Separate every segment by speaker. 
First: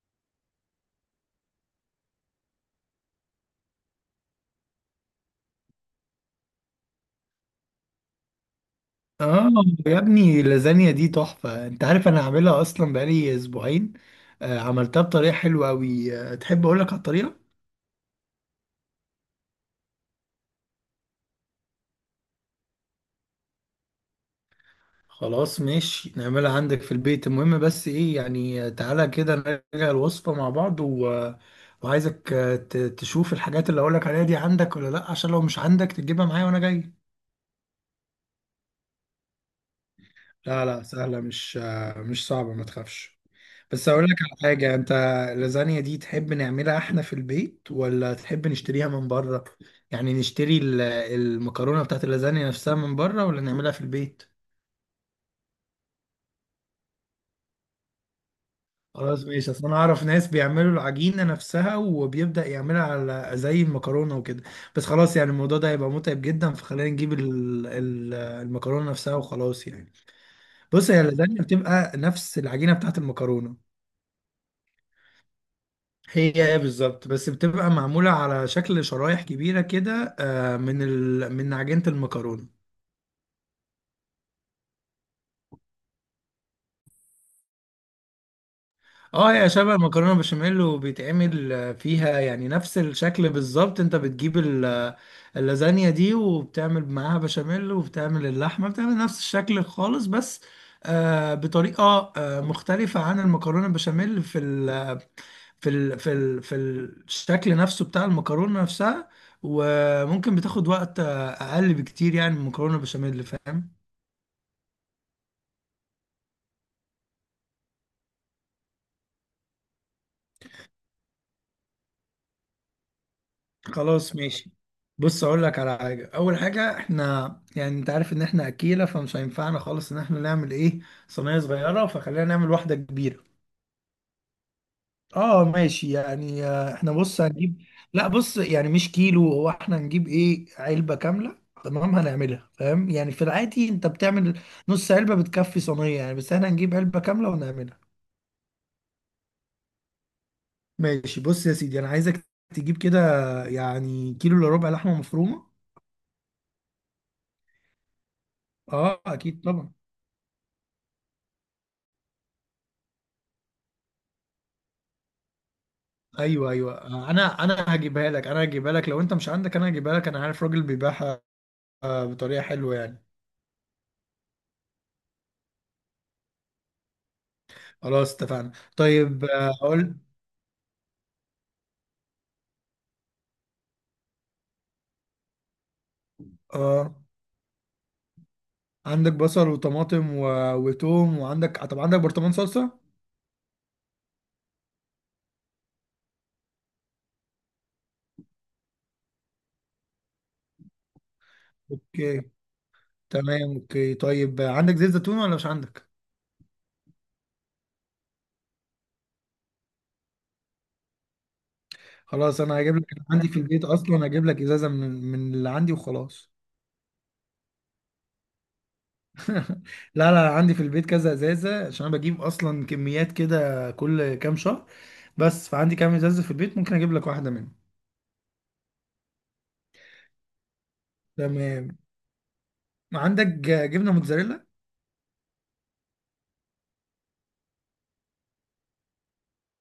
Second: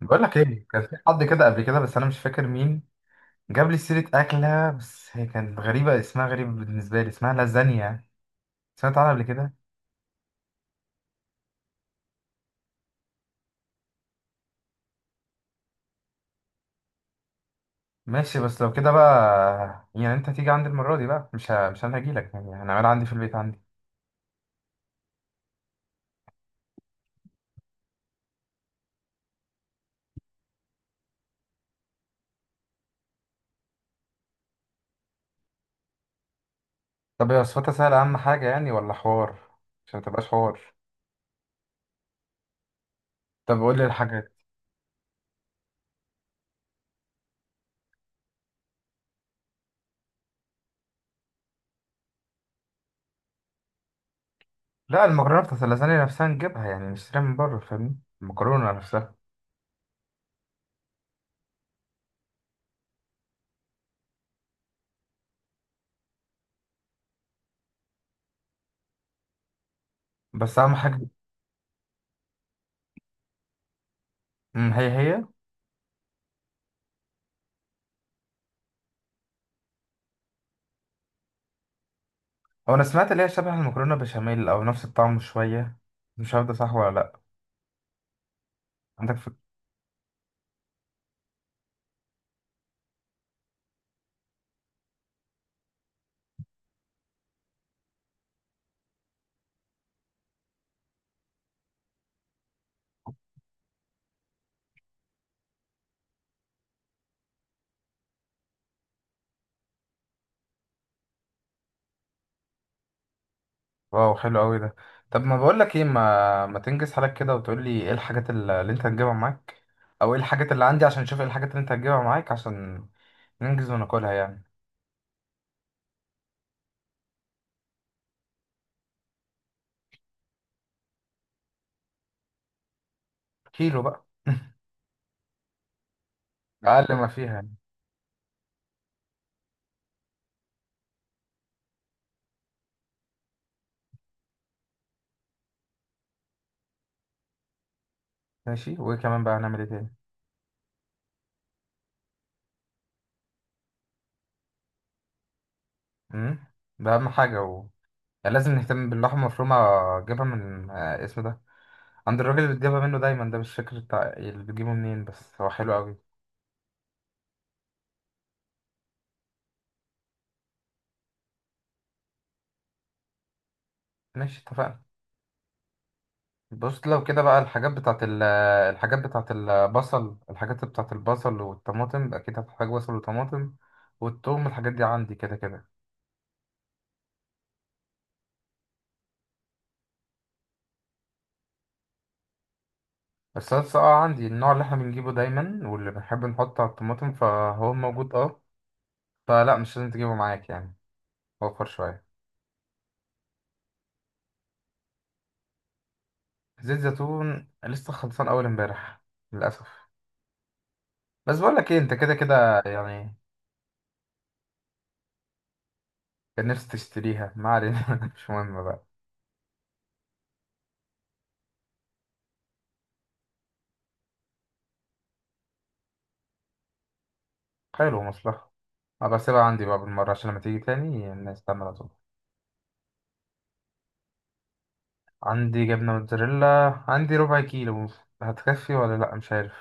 Speaker 1: بقول لك ايه، كان في حد كده قبل كده بس انا مش فاكر مين جاب لي سيره اكله. بس هي كانت غريبه، اسمها غريب بالنسبه لي، اسمها لازانيا. سمعت عنها قبل
Speaker 2: اه.
Speaker 1: كده؟
Speaker 2: يا ابني اللازانيا دي تحفة، انت عارف انا عاملها اصلا بقالي اسبوعين. عملتها بطريقة حلوة اوي. تحب اقولك على الطريقة؟
Speaker 1: ماشي، بس لو كده بقى يعني انت هتيجي عندي المره دي بقى، مش انا هجيلك يعني هنعملها عندي في البيت عندي.
Speaker 2: خلاص ماشي، نعملها عندك في البيت. المهم بس ايه يعني، تعالى كده نراجع الوصفة مع بعض و... آه، وعايزك، تشوف الحاجات اللي اقولك عليها دي عندك ولا لا، عشان لو مش عندك تجيبها معايا وانا جاي.
Speaker 1: طب هي وصفتها سهله اهم حاجه يعني، ولا حوار؟ عشان ما تبقاش حوار.
Speaker 2: لا لا سهلة، مش صعبة ما تخافش.
Speaker 1: طب قول لي
Speaker 2: بس اقول لك
Speaker 1: الحاجات.
Speaker 2: على حاجه انت، اللازانيا دي تحب نعملها احنا في البيت ولا تحب نشتريها من بره؟ يعني نشتري المكرونه بتاعت اللازانيا نفسها من بره ولا نعملها في البيت؟
Speaker 1: لا، المكرونه بتاعت اللازانيا نفسها نجيبها، يعني نشتريها من بره، فاهمني؟ المكرونه نفسها.
Speaker 2: خلاص ماشي، اصل انا اعرف ناس بيعملوا العجينه نفسها وبيبدا يعملها على زي المكرونه وكده. بس خلاص يعني الموضوع ده هيبقى متعب جدا، فخلينا نجيب المكرونه نفسها وخلاص يعني.
Speaker 1: بس اهم
Speaker 2: بص هي
Speaker 1: حاجه.
Speaker 2: اللازانيا بتبقى نفس العجينه بتاعت المكرونه.
Speaker 1: هي هي.
Speaker 2: هي ايه بالظبط، بس بتبقى معمولة على شكل شرايح كبيرة كده، من عجينة المكرونة.
Speaker 1: هو انا سمعت اللي هي شبه المكرونه بشاميل او نفس الطعم شويه. مش عارف ده صح ولا لا. عندك
Speaker 2: اه
Speaker 1: فكره؟
Speaker 2: هي شبه المكرونة بشاميل، وبيتعمل فيها يعني نفس الشكل بالظبط. انت بتجيب اللازانيا دي وبتعمل معاها بشاميل وبتعمل اللحمة، بتعمل نفس الشكل خالص، بس بطريقة مختلفة عن المكرونة بشاميل في في ال في ال في الشكل نفسه بتاع المكرونة نفسها. وممكن بتاخد وقت أقل بكتير يعني من المكرونة البشاميل، فاهم؟
Speaker 1: واو، حلو قوي ده. طب ما بقول لك ايه، ما تنجز حالك كده وتقول لي ايه الحاجات اللي انت هتجيبها معاك، او ايه الحاجات اللي عندي، عشان اشوف ايه الحاجات اللي انت هتجيبها معاك، عشان ننجز وناكلها
Speaker 2: خلاص
Speaker 1: يعني.
Speaker 2: ماشي. بص أقول لك على حاجة. أول حاجة إحنا يعني أنت عارف إن إحنا أكيلة، فمش هينفعنا خالص إن إحنا نعمل إيه، صينية صغيرة، فخلينا نعمل واحدة كبيرة.
Speaker 1: كيلو بقى.
Speaker 2: اه ماشي يعني، احنا
Speaker 1: اقل ما
Speaker 2: بص
Speaker 1: فيها يعني.
Speaker 2: هنجيب. لا بص يعني مش كيلو، هو احنا هنجيب ايه، علبة كاملة. تمام، هنعملها. فاهم يعني في العادي انت بتعمل نص علبة بتكفي صينية يعني، بس احنا هنجيب علبة كاملة ونعملها.
Speaker 1: ماشي، وايه كمان بقى هنعمل ايه تاني؟
Speaker 2: ماشي بص يا سيدي انا عايزك تجيب كده يعني كيلو الا ربع لحمة مفرومة.
Speaker 1: امم ده اهم حاجه يعني لازم نهتم
Speaker 2: اه
Speaker 1: باللحمه
Speaker 2: اكيد
Speaker 1: المفرومه.
Speaker 2: طبعا.
Speaker 1: اجيبها من اسمه ده، عند الراجل اللي بتجيبها منه دايما ده، مش فاكر بتاع اللي بتجيبه منين بس هو حلو قوي.
Speaker 2: ايوه ايوه، انا هجيبها لك، انا هجيبها لك لو انت مش عندك. انا هجيبها لك، انا عارف راجل بيبيعها بطريقة حلوة يعني.
Speaker 1: ماشي، اتفقنا. بص لو كده بقى الحاجات بتاعت
Speaker 2: خلاص
Speaker 1: ال
Speaker 2: اتفقنا.
Speaker 1: الحاجات
Speaker 2: طيب
Speaker 1: بتاعت
Speaker 2: اقول.
Speaker 1: البصل، الحاجات بتاعت البصل والطماطم، أكيد هتحتاج بصل وطماطم. والثوم، الحاجات دي عندي كده كده.
Speaker 2: اه عندك بصل وطماطم وتوم، وعندك طب عندك برطمان صلصة؟
Speaker 1: الصلصة، اه عندي النوع اللي احنا بنجيبه دايما واللي بنحب نحطه على الطماطم، فهو موجود اه. فلا، مش لازم تجيبه معاك يعني. وفر شوية.
Speaker 2: اوكي تمام اوكي. طيب عندك زيت زيتون ولا مش عندك؟
Speaker 1: زيت زيتون لسه خلصان أول امبارح، للأسف. بس بقولك ايه، انت كده
Speaker 2: خلاص انا
Speaker 1: كده
Speaker 2: هجيب لك، أنا
Speaker 1: يعني.
Speaker 2: عندي في البيت اصلا، هجيب لك ازازة من اللي عندي وخلاص.
Speaker 1: كان نفسي تشتريها، ما علينا. مش مهم بقى.
Speaker 2: لا لا عندي في البيت كذا ازازة، عشان انا بجيب اصلا كميات كده كل كام شهر، بس فعندي كام ازازة في البيت، ممكن اجيب لك واحدة منهم.
Speaker 1: حلو، مصلحة. أبقى أسيبها عندي بقى بالمرة، عشان لما تيجي تاني الناس تعمل على
Speaker 2: تمام.
Speaker 1: طول.
Speaker 2: عندك جبنة موتزاريلا؟
Speaker 1: عندي جبنة موتزاريلا، عندي ربع كيلو. هتكفي ولا لأ؟ مش عارف.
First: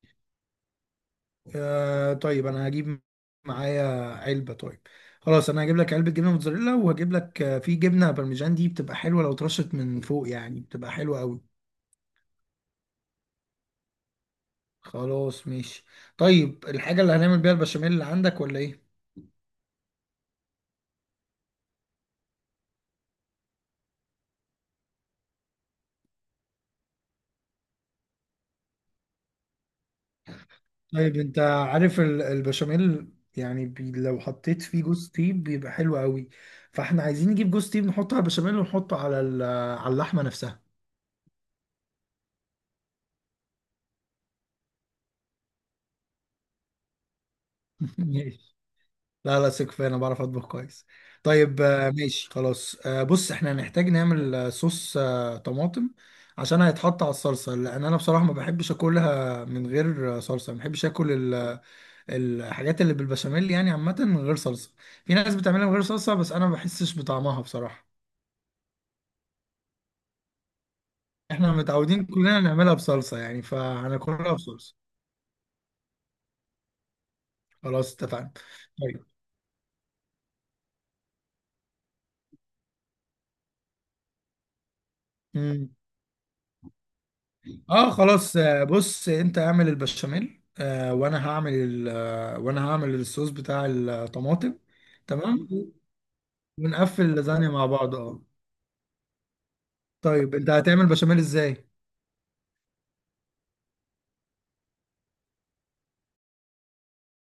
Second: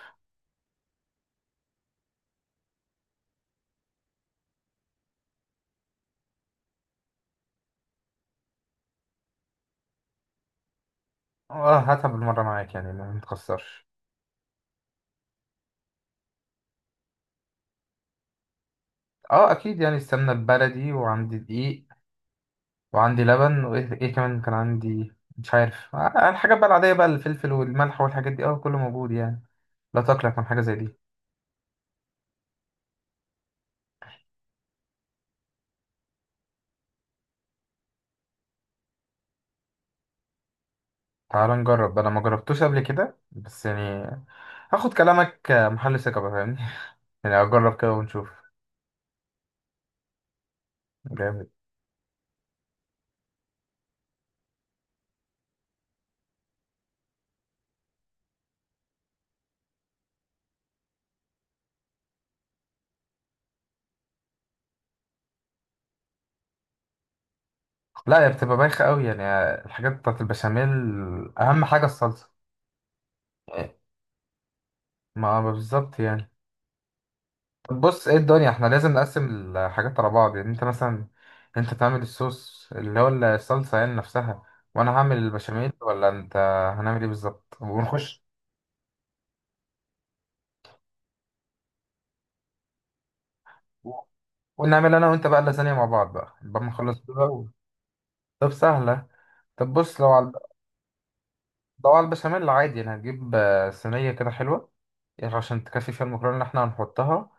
Speaker 2: آه طيب انا هجيب معايا علبه. طيب خلاص انا هجيب لك علبه جبنه موتزاريلا، وهجيب لك في جبنه بارميجان دي بتبقى حلوه لو اترشت من فوق، يعني بتبقى حلوه قوي.
Speaker 1: اه، هاتها بالمرة معاك يعني، ما متخسرش.
Speaker 2: خلاص ماشي. طيب الحاجه اللي هنعمل بيها البشاميل اللي عندك ولا ايه؟
Speaker 1: اه أكيد يعني، السمنة البلدي وعندي دقيق، وعندي لبن وإيه كمان كان عندي، مش عارف، الحاجات بقى العادية، بقى الفلفل والملح والحاجات دي، اه كله موجود يعني. لا تقلق من حاجة زي دي.
Speaker 2: طيب انت عارف البشاميل يعني بي لو حطيت فيه جوز تيب بيبقى حلو قوي، فاحنا عايزين نجيب جوز تيب نحطه على البشاميل ونحطه على على اللحمه نفسها.
Speaker 1: تعال نجرب، أنا ما جربتوش قبل كده بس يعني، هاخد كلامك محل ثقة بقى، فاهمني. يعني أجرب كده ونشوف.
Speaker 2: لا لا ثق فيا، انا بعرف اطبخ كويس.
Speaker 1: جامد.
Speaker 2: طيب ماشي خلاص. بص احنا هنحتاج نعمل صوص طماطم عشان هيتحط على الصلصه، لان انا بصراحه ما بحبش اكلها من غير صلصه. ما بحبش اكل الحاجات اللي بالبشاميل يعني عامه من غير صلصه. في ناس بتعملها من غير صلصه، بس انا ما بحسش بطعمها بصراحه.
Speaker 1: لا، هي بتبقى بايخة قوي يعني، الحاجات بتاعت البشاميل.
Speaker 2: احنا
Speaker 1: أهم حاجة
Speaker 2: متعودين
Speaker 1: الصلصة.
Speaker 2: كلنا نعملها بصلصه يعني،
Speaker 1: إيه.
Speaker 2: فهناكلها بصلصه.
Speaker 1: ما بالظبط يعني. طب
Speaker 2: خلاص
Speaker 1: بص، ايه
Speaker 2: اتفقنا.
Speaker 1: الدنيا، احنا لازم نقسم الحاجات على بعض يعني، انت مثلا انت تعمل الصوص اللي هو الصلصة يعني نفسها، وانا هعمل
Speaker 2: طيب
Speaker 1: البشاميل ولا انت هنعمل ايه بالظبط
Speaker 2: اه
Speaker 1: ونخش؟
Speaker 2: خلاص. بص انت اعمل البشاميل، وانا هعمل الصوص بتاع الطماطم.
Speaker 1: ونعمل انا وانت بقى
Speaker 2: تمام
Speaker 1: لازانيا مع بعض بقى، ما نخلص
Speaker 2: ونقفل
Speaker 1: كده
Speaker 2: اللازانيا مع بعض اه.
Speaker 1: طب، سهلة. طب بص
Speaker 2: طيب انت هتعمل بشاميل ازاي؟
Speaker 1: لو على البشاميل عادي يعني، هتجيب صينية كده حلوة يعني عشان تكفي فيها المكرونة اللي احنا هنحطها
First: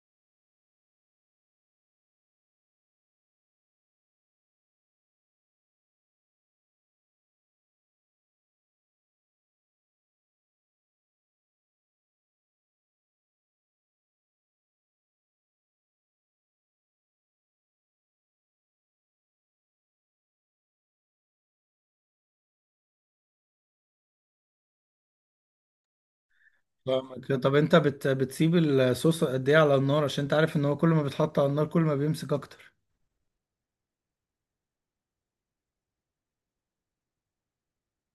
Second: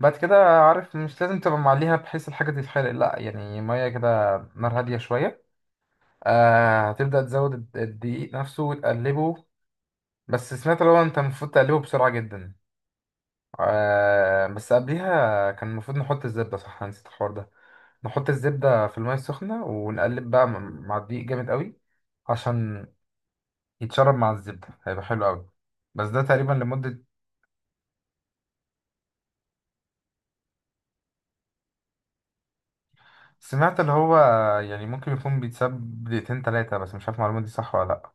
Speaker 1: بعد كده. عارف، مش لازم تبقى معليها بحيث الحاجة تتحرق، لا يعني، مية كده، نار هادية شوية. آه، هتبدأ تزود الدقيق نفسه وتقلبه. بس سمعت لو انت المفروض تقلبه بسرعة جدا. آه، بس قبليها كان المفروض نحط الزبدة، صح أنا نسيت الحوار ده. نحط الزبدة في المية السخنة ونقلب بقى مع الدقيق جامد قوي، عشان يتشرب مع الزبدة، هيبقى حلو قوي. بس ده تقريبا لمدة،
Speaker 2: فاهمك. طب انت بتسيب الصوص قد ايه على النار؟ عشان انت عارف ان هو كل ما بيتحط على النار كل ما بيمسك اكتر.
Speaker 1: سمعت اللي هو يعني ممكن يكون بيتساب دقيقتين تلاتة، بس مش عارف المعلومة دي صح ولا لأ.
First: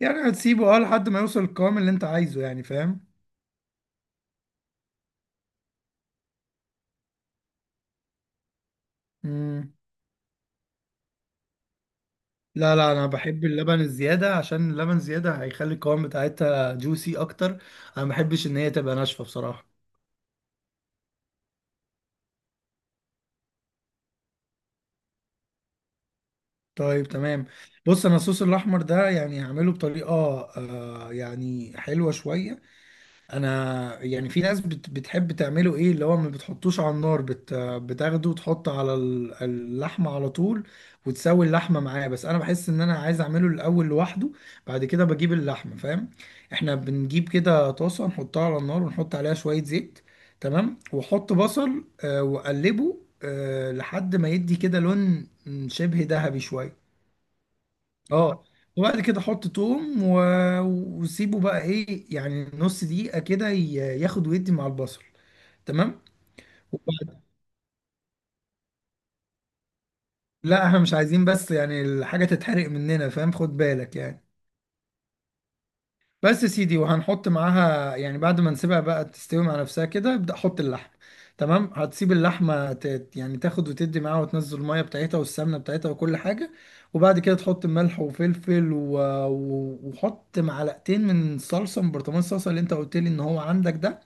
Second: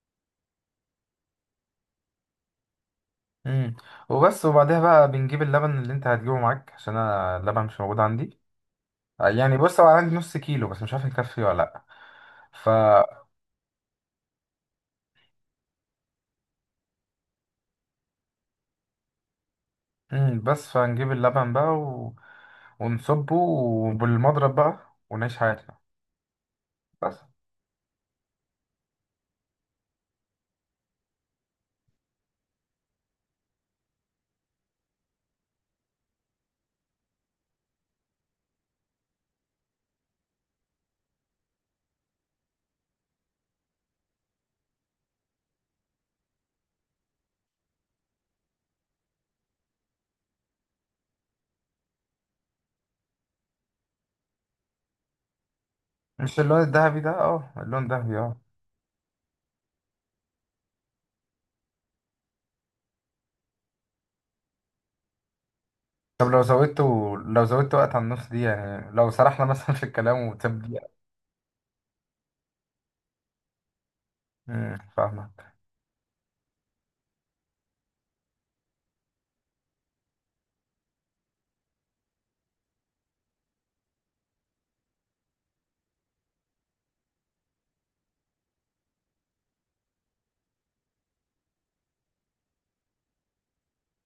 Speaker 2: يعني هتسيبه اه لحد ما يوصل القوام اللي انت عايزه يعني، فاهم؟
Speaker 1: امم وبس، وبعدها بقى بنجيب اللبن اللي انت هتجيبه معاك، عشان انا اللبن مش موجود عندي. يعني
Speaker 2: مم.
Speaker 1: بص، هو عندي نص كيلو بس مش عارف يكفي ولا لا. ف
Speaker 2: لا لا انا بحب اللبن الزياده، عشان اللبن الزياده هيخلي القوام بتاعتها جوسي اكتر. انا ما بحبش ان هي تبقى ناشفه بصراحه.
Speaker 1: بس فنجيب اللبن بقى ونصبه وبالمضرب بقى ونعيش حياتنا.
Speaker 2: طيب
Speaker 1: بس،
Speaker 2: تمام. بص انا الصوص الاحمر ده يعني هعمله بطريقه يعني حلوه شويه. انا يعني في ناس بتحب تعمله ايه، اللي هو ما بتحطوش على النار، بتاخده وتحط على اللحمه على طول وتسوي اللحمه معاه. بس انا بحس ان انا عايز اعمله الاول لوحده، بعد كده بجيب اللحمه، فاهم؟ احنا بنجيب كده طاسه نحطها على النار ونحط عليها شويه زيت. تمام، واحط بصل واقلبه لحد ما يدي كده لون شبه ذهبي
Speaker 1: مش اللون
Speaker 2: شويه.
Speaker 1: الذهبي ده؟ اه اللون الذهبي، اه.
Speaker 2: اه. وبعد كده حط توم وسيبه بقى ايه يعني نص دقيقة كده ياخد ويدي مع البصل. تمام.
Speaker 1: طب لو زودته،
Speaker 2: وبعد...
Speaker 1: لو زودت وقت على النص دي يعني لو سرحنا مثلا في الكلام وتسيب
Speaker 2: لا احنا
Speaker 1: دقيقة؟
Speaker 2: مش عايزين بس يعني الحاجة تتحرق مننا، فاهم؟ خد بالك يعني.
Speaker 1: فاهمك.
Speaker 2: بس يا سيدي، وهنحط معاها يعني بعد ما نسيبها بقى تستوي مع نفسها كده، ابدأ حط اللحم. تمام، هتسيب اللحمة يعني تاخد وتدي معاها، وتنزل المية بتاعتها والسمنة بتاعتها وكل حاجة. وبعد كده تحط ملح وفلفل وحط معلقتين من الصلصة، من برطمان الصلصة اللي انت قلت لي ان هو عندك ده.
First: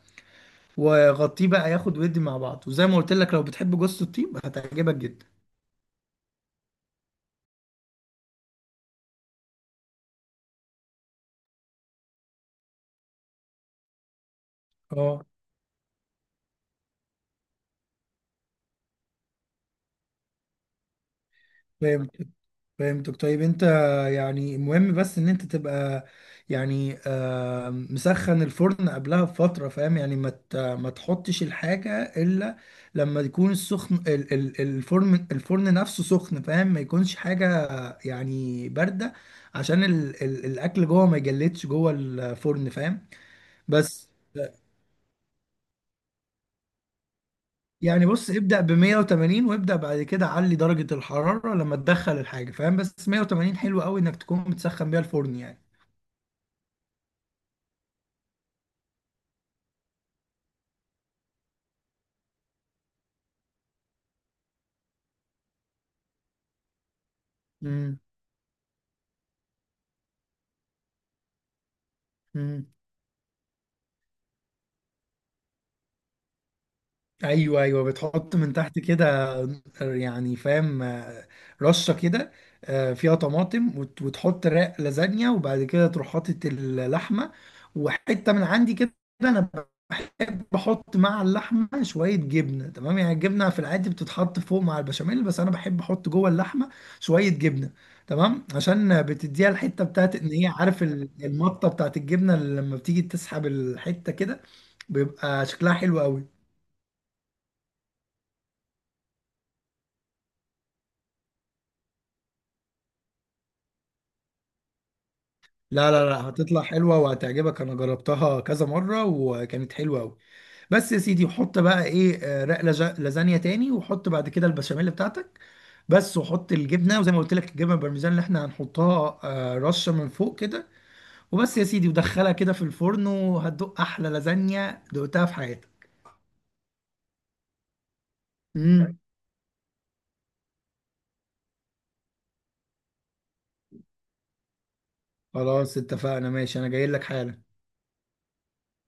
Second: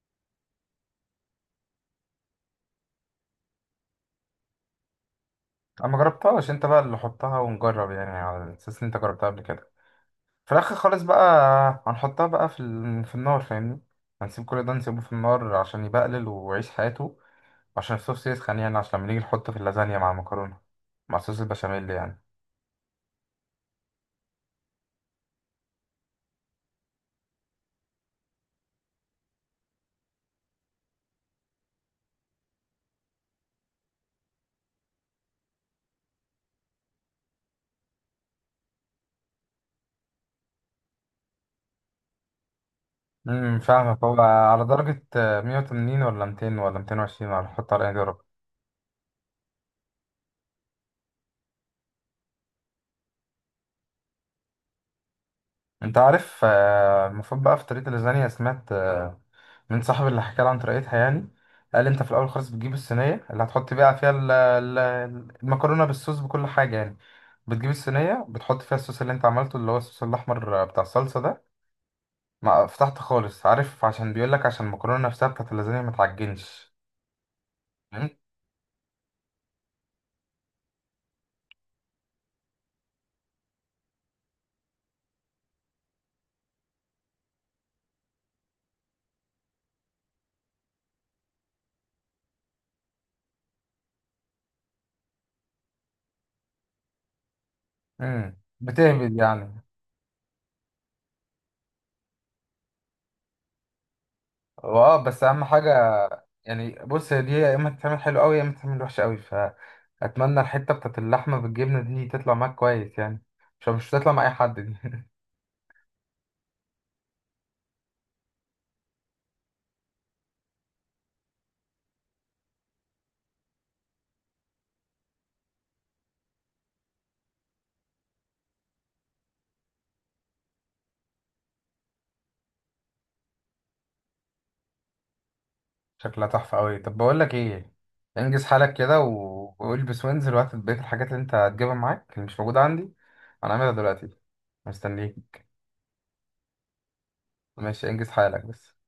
Speaker 2: وغطيه بقى ياخد ويدي مع بعض. وزي ما قلت لك لو بتحب جوز الطيب هتعجبك جدا.
Speaker 1: انا ما جربتهاش، انت بقى اللي حطها ونجرب يعني على اساس ان انت جربتها قبل كده. في الاخر خالص بقى هنحطها بقى في النار، فاهمني. هنسيب كل ده، نسيبه في
Speaker 2: اه
Speaker 1: النار عشان يبقلل ويعيش حياته. عشان الصوص يسخن يعني، عشان لما نيجي نحطه في اللازانيا مع المكرونه، مع صوص البشاميل
Speaker 2: فاهم.
Speaker 1: يعني.
Speaker 2: فهمتك. طيب انت يعني مهم بس ان انت تبقى يعني مسخن الفرن قبلها بفترة، فاهم؟ يعني ما تحطش الحاجة الا لما يكون السخن الفرن نفسه سخن، فاهم؟ ما يكونش حاجة يعني باردة، عشان الاكل جوه ما يجلدش جوه الفرن، فاهم؟
Speaker 1: فاهمك،
Speaker 2: بس
Speaker 1: هو على درجه 180 ولا 200 ولا 220، ولا هنحط على ايه
Speaker 2: يعني
Speaker 1: درجه؟
Speaker 2: بص ابدأ ب 180، وابدأ بعد كده علي درجة الحرارة لما تدخل الحاجة، فاهم؟ بس 180 حلو قوي انك تكون متسخن بيها الفرن
Speaker 1: انت عارف المفروض بقى في طريقة اللازانيا، سمعت من صاحبي اللي حكى لي عن طريقتها يعني، قال انت في الاول خالص بتجيب الصينية اللي هتحط بقى فيها المكرونة بالصوص بكل حاجة يعني، بتجيب
Speaker 2: يعني.
Speaker 1: الصينية، بتحط فيها الصوص اللي انت عملته، اللي هو الصوص الاحمر بتاع الصلصة ده،
Speaker 2: مم.
Speaker 1: مع فتحت خالص، عارف، عشان بيقولك عشان المكرونة نفسها بتاعت اللازانيا ما تعجنش.
Speaker 2: ايوه ايوه
Speaker 1: فاهم؟
Speaker 2: بتحط من تحت كده يعني فاهم. رشه كده فيها طماطم، وتحط رق لازانيا، وبعد كده تروح حاطط اللحمه. وحته من عندي كده، انا بحب احط مع اللحمه شويه جبنه. تمام يعني الجبنه في العادي بتتحط فوق مع البشاميل، بس انا بحب احط جوه اللحمه شويه جبنه.
Speaker 1: مم.
Speaker 2: تمام عشان
Speaker 1: بتهبد
Speaker 2: بتديها
Speaker 1: يعني.
Speaker 2: الحته بتاعت ان هي، عارف المطه بتاعت الجبنه اللي لما بتيجي تسحب الحته كده
Speaker 1: هو اه بس اهم
Speaker 2: بيبقى شكلها
Speaker 1: حاجه.
Speaker 2: حلو قوي.
Speaker 1: يعني بص، هي دي يا اما تتعمل حلو قوي يا اما تتعمل وحشه قوي، فاتمنى الحته بتاعت اللحمه بالجبنه دي تطلع معاك كويس يعني. مش هتطلع مع اي حد دي.
Speaker 2: لا لا لا، هتطلع حلوة وهتعجبك، أنا جربتها كذا مرة وكانت حلوة أوي. بس يا سيدي حط بقى إيه رق لازانيا تاني، وحط بعد كده البشاميل بتاعتك. بس وحط الجبنة، وزي ما قلت لك الجبنة البارميزان اللي إحنا هنحطها رشة من فوق كده. وبس يا سيدي ودخلها كده في الفرن، وهتدوق أحلى لازانيا دقتها في حياتك.
Speaker 1: شكلها تحفه قوي. طب بقول لك ايه، انجز حالك
Speaker 2: امم
Speaker 1: كده والبس وانزل وهات بقيه الحاجات اللي انت هتجيبها معاك، اللي مش موجوده عندي. انا هعملها دلوقتي، مستنيك.
Speaker 2: خلاص اتفقنا ماشي، أنا جاي لك حالا.
Speaker 1: ماشي، انجز حالك بس.